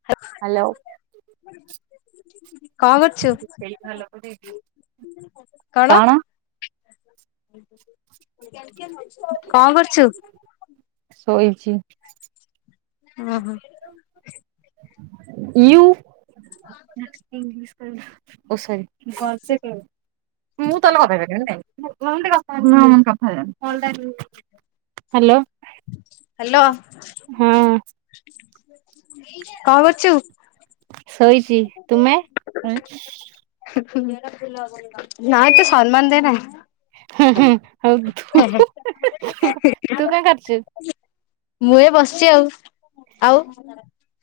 [inaudible] Hello. [unintelligible] କଁ କରୁଛୁ କଣ? କଁ କରୁଛୁ? ଶୋଇଚି। ଅ, ହଁ। ୟୁ ମ୍ୟାଥ୍ ଇଂଲିଶ [inaudible] ଭଲ ସେ କର। [unintelligible] ହ୍ୟାଲୋ, ହଁ। କଣ କରୁଚୁ? ଶୋଇଚି, ତୁମେ? ହୁ, ହୁ ନା ଏତେ ସମ୍ମାନ ଦେନା। ହଁ, ହଁ ଆଉ ତୁ କଣ କରଚୁ? ମୁଁ ଏ ବସିଚି ଆଉ, ଆଉ।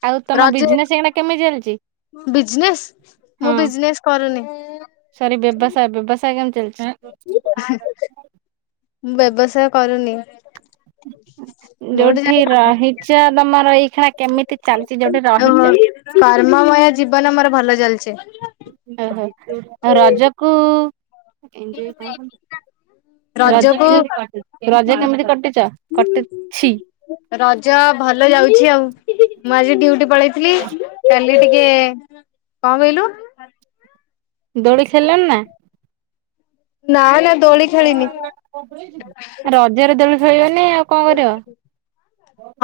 ଆଉ ତୋମ ରଜ ବିଜନେସ୍ ଏଇନା କେମି ଚାଲିଚି? ବିଜନେସ୍ ମୁଁ ବିଜନେସ୍ କରୁନି। ସରି ବ୍ୟବସାୟ ବ୍ୟବସାୟ କେମିତି ଚାଲିଚି ଏଁ,? ହୁଁ, ମୁଁ ବ୍ୟବସାୟ କରୁନି। ମୁଁ ଯୋଉଠି ଗୋଟେ ରହିଚ ତୋମର ଏଇଖିଣା କେମିତି ଚାଲିଚି ଯୋଉଠି ରହିଚ? ଜାଣିନି। କର୍ମମୟ ଜୀବନ ମୋର ଭଲ ଚାଲିଚି। ଓହୋ, ରଜକୁ ରଜ ରଜକୁ ରଜ କେମିତି କଟିଚ କଟିଛି? ରଜ ଭଲ ଯାଉଛି ଆଉ। ମୁଁ ଆଜି ଡିଉଟି ପଳେଇଥିଲି, କାଲି ଟିକେ, କଣ କହିଲୁ? ଦୋଳି ଖେଳିଲଣି ନା? ନା, ନା। ଦୋଳି ଖେଳିନି। ରଜରେ ଦୋଳି ଖେଳିବନି ଆଉ କଣ କରିବ?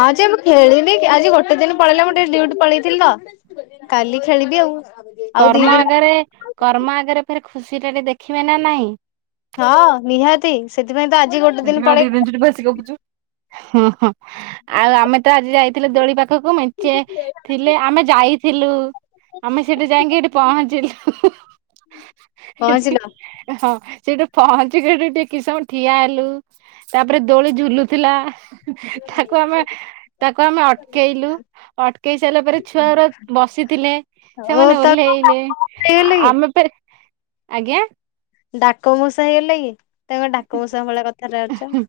ହଁ ଯେ ମୁଁ ଖେଳିବି, ଆଜି ଗୋଟେ ଦିନ ପଳେଇଲେ, ମୁଁ ଟିକେ ଡିଉଟି ପଳେଇଥିଲି ତ। କାଲି ଖେଳିବି ଆଉ। ଆଉ ଦି କର୍ମ ଦିନ ଆଗରେ, କର୍ମ ଆଗରେ ଫେର୍ ଖୁସି ଟା ଟେ ଦେଖିବେ ନା ନାହିଁ? ହଁ ନିହାତି ସେଥିପାଇଁ ତ ଆଜି ଗୋଟେ ଦିନ ପଳେଇ ତୁ ତ ବେଶୀ ଗପୁଚୁ। ହଁ, ହଁ ଆଉ ଆମେ ତ ଆଜି ଯାଇଥିଲୁ ଦୋଳି ପା ଖକୁ ମେଞ୍ଚେ ଥିଲେ ଆମେ ଯାଇଥିଲୁ [inaudible] ଏଠୁ ଯାଇକି ସେଟି ପହଞ୍ଚିଲୁ ହୁଁ ହୁଁ ସେଠି ପହଞ୍ଚିଲ ଏ ହଁ ସେଉଠୁ ପହଞ୍ଚି ସେଠି ଟି କିସ ସମୟ ଠିଆ ହେଲୁ। ତାପରେ ଦୋଳି ଝୁଲୁଥିଲା। ତାକୁ ଆମେ ତାକୁ ଆମେ ଅଟକେଇଲୁ, ଅଟକେଇ ସାରିଲା ପରେ ଛୁଆ ଗୁରା ବସିଥିଲେ। ଓ ସେମାନେ ତ ଓହ୍ଲେଇଲେ, ହେଇଗଲେ କି ଆମେ ଫେର୍ ଆଜ୍ଞା, ଡାକ ମଉସା ହେଇଗଲେ କି? ତୋମେ ଡାକ ମଉସା ଭଳିଆ କ ଏ ହୁଁ,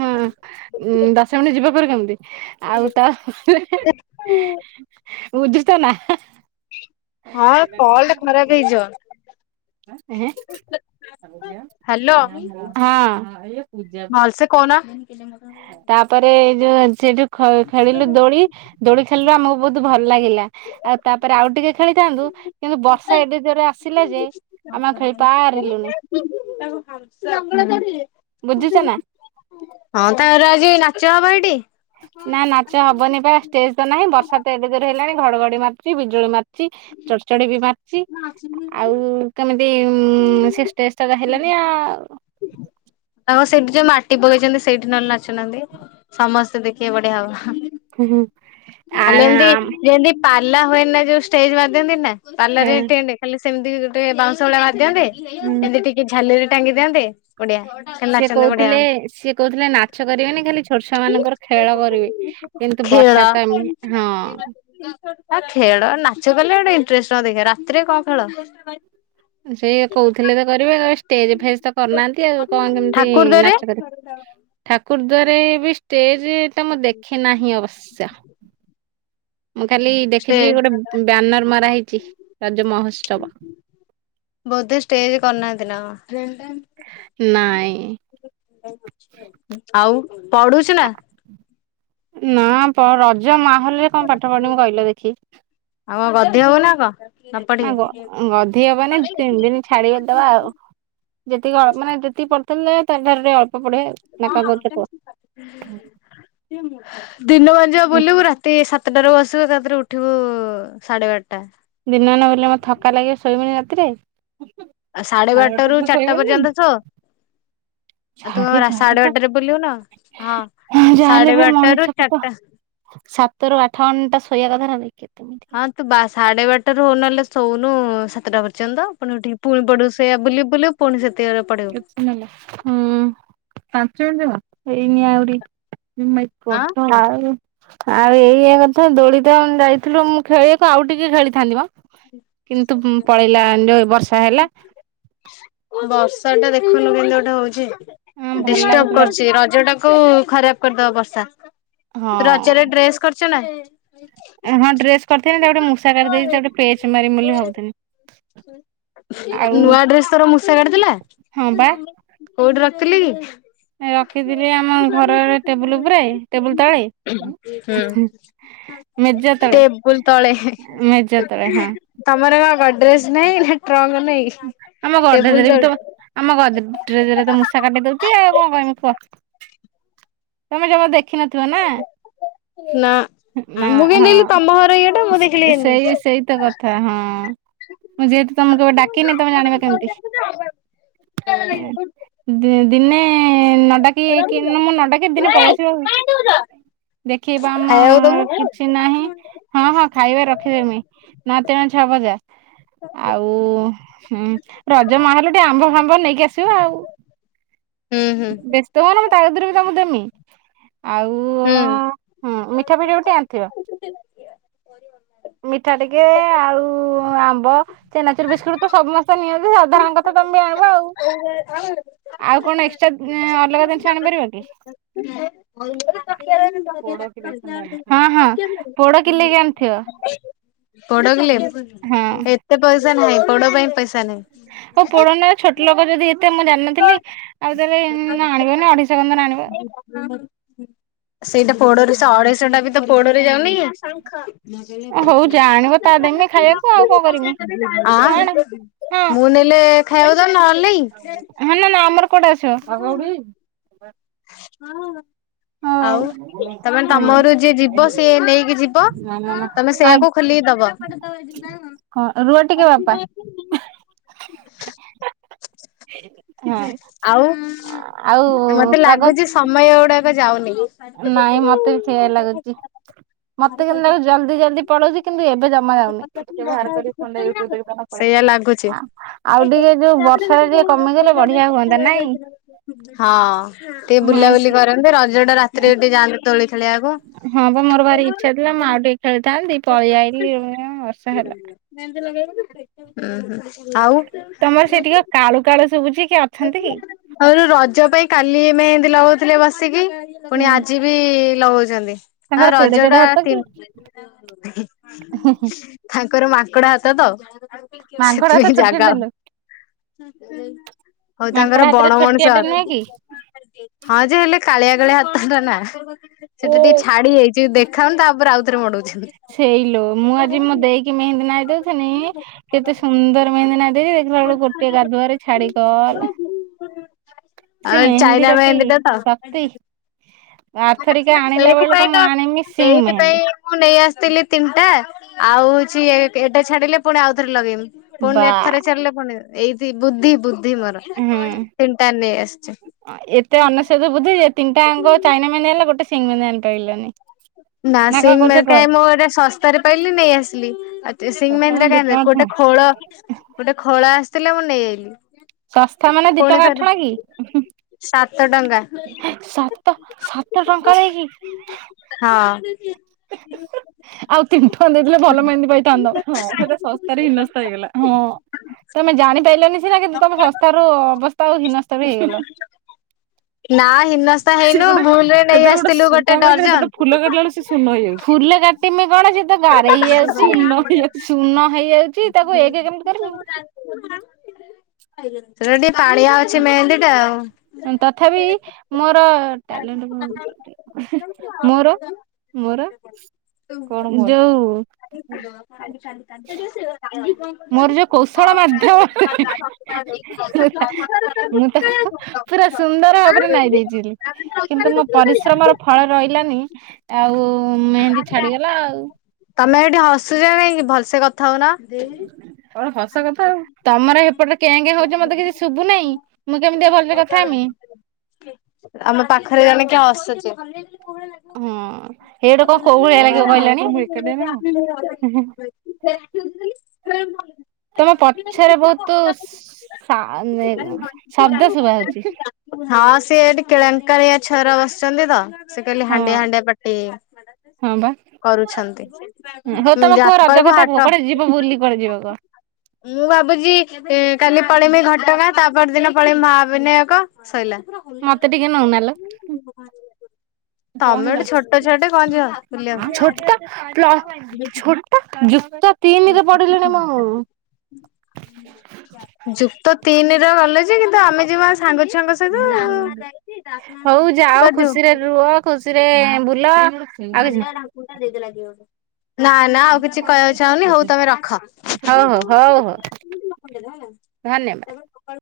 ହଁ ଉଁ, ଦଶ ମିନିଟ୍ ଯିବ ଫେର କେମିତି? ଆଉ ତ [unintelligible] ବୁଝୁଚ ନା? ହଁ ଏ କଲ୍ ଟା ଖରାପ ହେଇଯିବ। ଏ ହେଁ। ହ୍ୟାଲୋ ହଁ। ଭଲସେ କହୁନ। ତାପରେ ଏ ଯୋ ସେଠୁ ଖ-ଖେଳିଲୁ ଦୋଳି। ଦୋଳି ଖେଳିଲୁ ଆମକୁ ବହୁତ ଭଲ ଲାଗିଲା। ଆଉ ତାପରେ ଆଉ ଟିକେ ଖେଳିଥାନ୍ତୁ କିନ୍ତୁ ବର୍ଷା ଏଡେ ଜୋରେ ଆସିଲା ଯେ ଆମେ ଆଉ ଆଙ୍ଗ ଖେଳି ପାରିଲୁନି ଧ ବୁଝୁଛ ନା [unintelligible] ହଁ ତାର ଆଜି ନାଚ ହବ ଏଇଠି। ନା ନାଚ ହବନି ପା ଷ୍ଟେଜ ତ ନାହିଁ ବର୍ଷା ତ ଏଡେ ଜୋର ହେଲାଣି ଘଡଘଡି ମାରୁଚି ବିଜୁଳି ମାରୁଛି। ଚଡ଼ଚଡି ବି ମାର ଚି ଆଉ କେମିତି ସେ ଷ୍ଟେଷ୍ଟଟା ତ ହେଲାନି ଆଉ। ତାଙ୍କ ସେଇଠି ଯୋଉ ମାଟି ପକେଇଚନ୍ତି। ସେଇଠି ନଲେ ନାଚୁନାହାନ୍ତି। ସମସ୍ତେ ଦେଖିବେ ବଢିଆ ହବ ହଁ। ହୁଁ ହୁଁ। ଖାଲି ଏମିତି ଯେମିତି ପାଲା ହୁଏ ନା ଯୋଉ ଷ୍ଟେଜ ବନ୍ଧନ୍ତି ନା ପାଲରେ ହଁ ଖାଲି ସେମିତି ଗୋଟେ ବାଉଁଶ ଭଳି ବନ୍ଧିଦିଅନ୍ତେ। ଏମିତି ଟିକେ ଝାଲେରି ଟାଙ୍ଗି ଦିଅନ୍ତେ ବଢ଼ିଆ। ସିଏ କହୁଥିଲେ ସିଏ କହୁଥିଲେ ନାଛ କରିବେନି ଖାଲି ଛୋଟ ଛୁଆ ମାନଙ୍କର ଖେଳ କରିବେ। କିନ୍ତୁ ବର୍ଷା ଟା [unintelligible] ଆ ଖେଳ ନାଚ କଲେ ଗୋଟେ ଇଣ୍ଟରେଷ୍ଟ ନ ଦେଖ ରାତିରେ କଣ ଖେଳ? ସେଇ କହୁଥିଲେ ତ କରିବେ ଷ୍ଟେଜ ଫେଜ ତ କରିନାହାନ୍ତି ଆଉ କଣ କେମିତି ଠାକୁର ନାଚ କରିବେ? [unintelligible] ଠାକୁର ଦ୍ଵାରେ ଏ ବି ଷ୍ଟେଜ ତ ମୁଁ ଦେଖେ ନାହିଁ ଅବଶ୍ୟ। ମୁଁ ଖାଲି ଦେଖିଚି ଷ୍ଟେଜ ଗୋଟେ ବ୍ୟାନର ମାରା ହେଇଛି ରଜ ମହୋତ୍ସବ। ବୋଧେ ଷ୍ଟେଜ୍ କରିନାନ୍ତି ନା କଣ? ନାଇଁ। ଆଉ ପଢୁଛୁ ନା। ନା ରଜ ମାହଲରେ କଣ ପାଠ ପଢି ମୁଁ କହିଲ ଦେଖି। ଆଉ କଣ ଗଧି ହବ ନା କଣ ନ ନା ପଢିକି? ଗଧି ହବନି ତିନି ଦିନ। ଛାଡିକଦବା ଆଉ ଯେତିକି ଅ ମାନେ ଯେତିକି ପଡି ତା ଠାରୁରେ ଅଳ୍ପ ପଡେ। ନା କଣ କୁହଥିଲ କୁହ। ଦିନ ବା ଯିବା ବୁଲିବୁ ରାତି ସାତ। ତଟାରୁ ବସିବୁ ତାରେ ଉଠିବୁ ସାଢ଼େ ବାରଟା। ଦିନ ନଗଲେ ମ ଥକା ଲାଗିବ ଶୋଇବୁନୀ ରାତିରେ। ଆ ସାଢେ ସାଢ଼େ ବାରଟା ରୁ ରେ ଚାରିଟା ପର୍ଯ୍ୟନ୍ତ ଶୋ ଆଉ ତୁ ସାଢ଼େ କଣ ସାଢେ ବାରଟା ବାରଟାରେ ବୁଲିବୁ ନା ହଁ ସାଢେ ଯାହାେଲେ ବି ବାରଟାରୁ ମଣିଷକୁ ତ। ଚାରିଟା ସାତରୁ ଆଠ ଘଣ୍ଟା ଶୋଇବା କଥା ଭାବ କି ତୁମେ। ହଁ ତୁ ବା ସାଢେ ବାରଟାରୁ ହଉନହେଲେ ଶୋଉନୁ ସାତଟା ପର୍ଯ୍ୟନ୍ତ ଆପଣ ଟିକେ ପୁଣି ପଡୁ ସେ ବୋଲି ବୁଲିବୁ ପୁଣି ସେତିକି ବେଳେ ପଡିବୁ। ହୁଁ ପାଞ୍ଚ ମିନିଟ ଯଣ ହେଇନି ଆହୁରି। ଆଁ କୁହନ୍ତୁ ଆଉ ଆଉ ଏଇଆ କଥା ଦୋଳିିତ ଯାଇଥିଲୁ ମୁଁ ଖେଳିବାକୁ ଆଉ ଟିକେ ଖେଳିଥାନ୍ତି ମ। କିନ୍ତୁ ପଳେଇଲା ଯଉ ବର୍ଷା ହେଲା। ବର୍ଷା ଟା ଦେଖୁନୁ କିନ୍ତୁ ଗୋଟେ ହଉଛି ଭଲ ଡିଷ୍ଟର୍ବ ଲାଗୁଥିଲା କରୁଛି ରଜ ଟା କୁ। କ ଖରାପ କରିଦବା ବର୍ଷା ହଁ। ରଜରେ ଡ୍ରେସ୍ କରଛ ନା। ହଁ ଡ୍ରେସ କରିଥିଲି ତାକୁ ଗୋଟେ ମଷା କରି ଦେଇଛି ତା ଗଟେ ପେଚ ମାରି ବୋଲି ଭାବୁଥିଲି। ଆଉ ନୂଆ ଡ୍ରେସ୍ ତର ମୂଷା କାଟିଦେଲା ହଁ ବା କୋଉଠି ରଖିଥିଲେ କି, ରଖିଥିଲି ଆମ ଘରରେ ଟେବୁଲ ଉପରେ ଟେବୁଲ ତଳେ କି? ହିଁ ଇ। ମେଜ ତଳେ ଟେବୁଲ ତଳେ ମେଜ ତଳେ ହଁ। ତମର ବା ଗଡରେଜ ନାଇଁ ନା ଟ୍ରଙ୍କ ନାଇଁ। ଆମ ଗଡ଼ରେଜ ରେ ବି ତବ। ଆମ ଗଡ଼ରେଜରେ ତ ମୂଷା କାଟିଦଉଚି ଆଉ କଣ କହିମି କୁହ? ତମେ ଜମା ଦେଖିନଥିବ ନା? ନା। ନା ମୁଁ କେମିତି ହଁ ଦେଖିଲି ତମ ଘର ଇଏଟା ମୁଁ ଦେଖିଲି ସେଇ କେମିତି? ସେଇତ କଥା ହଁ। ମୁଁ ଯେହେତୁ ତମକୁ କେବେ ଡାକିନି ତମେ ଜାଣିବ କେମିତି। ଦିନେ ନଡ଼ାକିକି ମୁଁ ନଡାକେ ଦିନେ ପଳେଇ ଆସିବ। ଦେଖୀବ ଖାଇବାକୁ ଦବୁ? ଆମର କିଛି ନାହିଁ ହଁ ହଁ। ଖାଇବା ରଖିଦେମି ନ ତିଅଣ ଛଅ ବଜା ଆଉ ହୁଁ ରଜ ମାହୋଲ ଟିକେ ଆମ୍ବ ଫାମ୍ବ ନେଇକି ଆସିବ ଆଉ ହୁଁ ହୁଁ ବେଶ ତୋର ମୁଁ ତାକତିରେ ବି ତମଙ୍କୁ ଦେମି ଆଉ ହୁଁ ହଁ ମିଠା ପିଠା ବି ଟିକେ ଆଣିଥିବ। ମିଠା ଟିକେ ଆଉ ଆମ୍ବ ଚେନାଚୁର ବିସ୍କୁଟ ତ ସମସ୍ତେ ନିଅନ୍ତି ସାଧାରଣ କଥା ତମେ ବି ଆଣିବ ଆଉ। ହଉ। ଆଉ କଣ ଏକ୍ସଟ୍ରା ଅଲଗା ଜିନିଷ ଆଣିପାରିବା କି? ହୁଁ। [inaudible] [unintelligible] ପୋଡ଼ କିଲେ ଖଣ୍ଡେ ଆଣିଥିବ ହଁ ହଁ ପୋଡ଼ କିଲେକି ଆଣିଥିବ। ପୋଡ କିଲେ ହଁ ଏତେ ପଇସା ନାହିଁ ପୋଡ ପାଇଁ ପଇସା ନାହିଁ। ଓ ପୋଡ଼ନେ ଛୋଟ୍ କିଲକ ଯଦି ଏତେ ମୁଁ ଜାଣିନଥିଲି ଆଉ ତାହଲେ ଆଣିବନି ଅଢ଼େଇଶ ଖଣ୍ଡେ ତାନେ ଆଣିବ। ହ ହଁ। [inaudible] ସେଇଟା ପୋଡରେ ସେ ଅଢେଇଶ ଟା ବି ତ ପୋଡରେ ଯାଉନି ହଉ କି? ଯାହା ଆଣିବ ତା ଟାଇମ ନାଇଁ ଖାଇବାକୁ। ଆଉ କଣ କରିମି ଆ ଆଣେ ହଁ ମୁଁ ନେଲେ ଖାଇବାକୁ ଦଉ ନହେଲେ ନାଇଁ? ହଁ ନା ନା ଆମର କୁଆଡୁ ଆସିବ। ହଁ ଆଉ ହଁ ତମେ ହଁ ତମ ଘରକୁ ଯିଏ ଯିବ ସିଏ ନେଇକି ଯିବ ତମେ ସେଇଆକୁ ଖୋଲିକି ଦବ। ପି ନାଁ [unintelligible] ହଁ ରୁହ ଟିକେ ବାପା। [unintelligible] ଆଉ ମତେ ହଁ--ଆଉ ଲାଗୁଛି ସମୟ ଗୁଡାକ ଯାଉନି। ନାଇଁ ମତେ ବି ସେୟା ଲାଗୁଛି। ମତେ କିନ୍ତୁ ଲାଗୁଚି ଜଲଦି ଜଲଦି ପଳଉଛି କିନ୍ତୁ ଏବେ ଜମା ଯାଉନି। ଟିକେ ବାହାର କରିକି ୟୁଟୁବ ଦେଖିଦଉନ। ସେଇଆ ଲାଗୁଛି। ହଁ ଯୋଉ ବର୍ଷାଟା ଟିକେ କମିଗଲେ ବଢିଆ ହୁଅନ୍ତା ନାଇଁ ଟିକେ ହଁ ବୁଲାବୁଲି କରନ୍ତେ ରଜ ଟା ରାତିରେ ଟିକେ ଯାଆନ୍ତେ ଦୋଳି ଖେଳିବାକୁ। ହଁ ବା ମୋର ଭାରି ଇଚ୍ଛା ଥିଲା ମୁଁ ଆଉ ଟିକେ ଖେଳିଥାନ୍ତିି ପଳେଇ ଆଇଲିି ବର୍ଷା ହେଲା। ମେହେନ୍ଦି ଲଗେଇବୁନି କି? ଉଁ ହୁଁ ଆଉ ତମର ସେଠିକା କାଳୁ କାଳୁ ଶୁଭୁଛି କିଏ ଅଛନ୍ତି କି? ଆଉ ରଜ ପାଇଁ କାଲି ମେହେନ୍ଦି ଲଗଉଥିଲେ ବସିକି। ହୁଁ ପୁଣି ଆଜି ବି ଲଗଉଛନ୍ତି। ଆ ତାଙ୍କର କେଡେ ରଜ କେଡେ ଟା ହାତ କି ତିନ ତାଙ୍କର ମାଙ୍କଡ଼ ହାତତ ମାଙ୍କଡ ହାତ ସେଥିପାଇଁ ଜାଗା ଛୋଟିଆଟେ ଲୋ। ହ ହଉ ମାଙ୍କଡ ତାଙ୍କର ହାତଟା ବଣ ମଣିଷ ଛୋଟିଆଟେ ହାତ ନୁହେଁ କି? ହଁଯେ ହେଲେ କାଳିଆ କାଳିଆ ହାତଟାନା ଓ ସେଟା ଟିକେ ଛାଡ଼ି ଯାଇଛି ଦେଖି ଖାଉନି ତାପରେ ଆଉଥରେ ମୋଡ଼ଉଚି ବୋଲି। ସେଇଲ ମୁଁ ଆଜି ମୋଦେଇକି ମେହେନ୍ଦୀ ନାଇ ଦଉଥିନି କେତେ ସୁନ୍ଦର ମେହେନ୍ଦି ନାଇଁ ଦେଇଚି ଦେଖିଲାବେଳକୁ ଗୋଟେ ଗାଧୁଆ ଛାଡ଼ି ଗଲା ସେ ଆଉ ଚାଇନା ମେହେନ୍ଦିରକି ମେହେନ୍ଦୀ ଟା ତ ଶକ୍ତି। ଆର ଥରିକା ଆଣିଲା ବେଳକୁ ସେଇଥିପାଇଁ ମୁଁ ତ ଆଣିବି ସିଂ ସେଇଥିପାଇଁ ମେହେନ୍ଦୀ। ମୁଁ ନେଇ ଆସିଥିଲି ତିନିଟା ଆଉ ହୋଉଚି ଏଟା ଛାଡ଼ିଲେ ପୁଣି ଆଉଥରେ ଲଗେଇମି। ବା ପୁଣି ଏଠି ଥରେ ଚାଲିଲେ ପୁଣି ଏଇଠି ବୁଦ୍ଧି ବୁଦ୍ଧି ମୋର। ହୁଁ ତିନିଟା ନେଇ ଆସିଛି। ଏତେ ଅନେଶତ ବୁଦ୍ଧି ଯେ ତିନି ଟାଙ୍କ ଚାଇନା ମେନ୍ ହେଲା ଗୋଟେ ସିଙ୍ଗ୍ ମେହେନ୍ଦି ଆଣିପାରିଲୁନି। ନା ସେଇ ମେହେନ୍ଦିଟା ମୁଁ ଏଟା ଶସ୍ତାରେ ପାଇଲିି ନେଇ ଆସିଲି। ଆ ସେଇ ମେହେନ୍ଦି କାହିଁ ଗୋଟେ ଖୋଳ ଗୋଟେ ଖୋଳ ଆସିଥିଲା ମୁଁ ନେଇଆଇଥିଲିି। ଶସ୍ତା ମାନେ ଦିଟଙ୍କା ଆଠଣା କି? ସାତ ଟଙ୍କା। ହେ ସାତ ସାତ ଟଙ୍କା ହେଇକି ହଁ। ଆଉ ତିନି ଟଙ୍କା ଦେଇଥିଲେ ଭଲ ମେହେନ୍ଦି ପାଇଥାନ୍ତ ହଁ ସେଟା ସ ସସନ୍ତାରେ ହିନସ୍ତା ହେଇଗଲା ହଁ ତମେ ଜାଣିପାରିଲନି ସେରା କେମିତି ତମେ ଶସ୍ତାରୁ ଅବସ୍ଥା ଆଉ ହୀନସ୍ତା ବି ହେଇଗଲ। ନା ହିନସ୍ତା ସିଏ ହେଇନୁ ଗୋଟେ ଭୁଲରେ ନେଇ ସେଥିରେ ଗୋଟେ ଆସିଥିଲୁ କଣ କହିଲେ ହେଟା ଡର୍ଜନ। ଗୋଟେ ଫୁଲ କାଟିଲା ବେଳକୁ ସେ ଶୂନ ହେଇଯିବ ଫୁଲ କାଟିବି କଣ ତ ଗାରେଇ ହେଇଯାଉଚି ଶୂନ ହେଇଯାଉଚି ଶୂନ ହେଇଯାଉଚି ତାକୁ ଏକ କେମିତି କରିମି। ହେଟା ଟିକେ ପାଣିଆ ଅଛି ମେହେନ୍ଦିଟା। ତଥାପି ମୋର ଟ୍ୟାଲେଣ୍ଟ ମୋର ମୋର [inaudible] କଣ ମୋର ଯୋଉ ମୋର ଯୋଉ କୌଶଳ [unintelligible] ମାଧ୍ୟମରେ ପୁରା ମୁଁ ତାକୁ [unintelligible] ପୁରା ସୁନ୍ଦର ଭାବରେ ନାଇ ଦେଇଚି କିନ୍ତୁ ମୋ ପରିଶ୍ରମର ଫଳ ରହିଲାନି ଆଉ ମେହେନ୍ଦୀ ଛାଡ଼ିଗଲା ଆଉ। ତମେ ଏଠି ହସୁଚ ନାଇଁକି ଭଲସେ କଥା ହଉନ। କଣ ହସ କଥା ଆଉ ତମର ହେପଟେରେ କେ କେ ହଉଚ ମତେ କିଛି ଶୁବୁ ନେହିଁ। ମୁଁ କେମିତିଆ ଭଲରେ କଥା ହେମି। ଆମ ପାଖରେ ଜଣେ କିଏ ହସୁଚି। ହଁ ସେଇଟା କଣ କୋଉ ଭଳିିବ ଲାଗିବ [unintelligible] କହିଲଣି। [unintelligible] ତମ ପଛରେ ବହୁତ୍ ସା ଉଁ ଶବ୍ଦ ଶୁଭା ହଉଚି। ହଁ ସିଏ ଏଠି କେଳଙ୍କାକଳିଆ ଛୁଆ ଆରା ବସିଛନ୍ତିତ ସେଖାଲି ହଁ ହଣ୍ଡିଆ ହଣ୍ଡିଆ ପାଟିି ହଁ ବା କରୁଛନ୍ତି ହଉ ତମେ ଯା କୁହ ରଜ କହିବୁ କଥା କୁହ ହାଟ କୁଆଡେ ଯିବ ବୁଲି କୁଆଡ଼େ ଯିବା କଁ? ମୁଁ ଭାବୁଚି କାଲି ଏ ପଳେଇମି ଘଟଗାଁ ତାପରଦିନ ପଳେଇମି ମହାଭିିନାୟକ। ସଇଲା। ମତେ ଟିକେ ନଉନା ଲୋ। କଣ ତମେ ହେଲା? ଗୋଟେ ଛୋଟ ଛୁଆଟେ କଣ ଯିବ ବୁଲିବାକୁ। ଛୋଟ ପ୍ଲ ଛୋଟ ଜୁତ। [unintelligible] ଯୁକ୍ତ ତିନି ର ଗଲେ ଯେ କିନ୍ତୁ ଆମେ ଯିବା। ସାଙ୍ଗ ଛୁଆଙ୍କ ହଉ ଯାଅ ଖୁସିରେ ସହିତ ରୁହ ଖୁସିରେ ବୁଲ। କିଛି [unintelligible] ଢାଙ୍କୁଣୀ ଟା ଦେଇଦେଲା କିଏ ଗୋଟେ। ନା ନା ଆଉ କିଛି କହିବାକୁ ଚାହୁଁନି ହଉ ତମେ ରଖ। ହଉ ନା ହଉ ହଉ ହଉ ନା ଧନ୍ୟବାଦ। ସେମାନେ ସକାଳୁ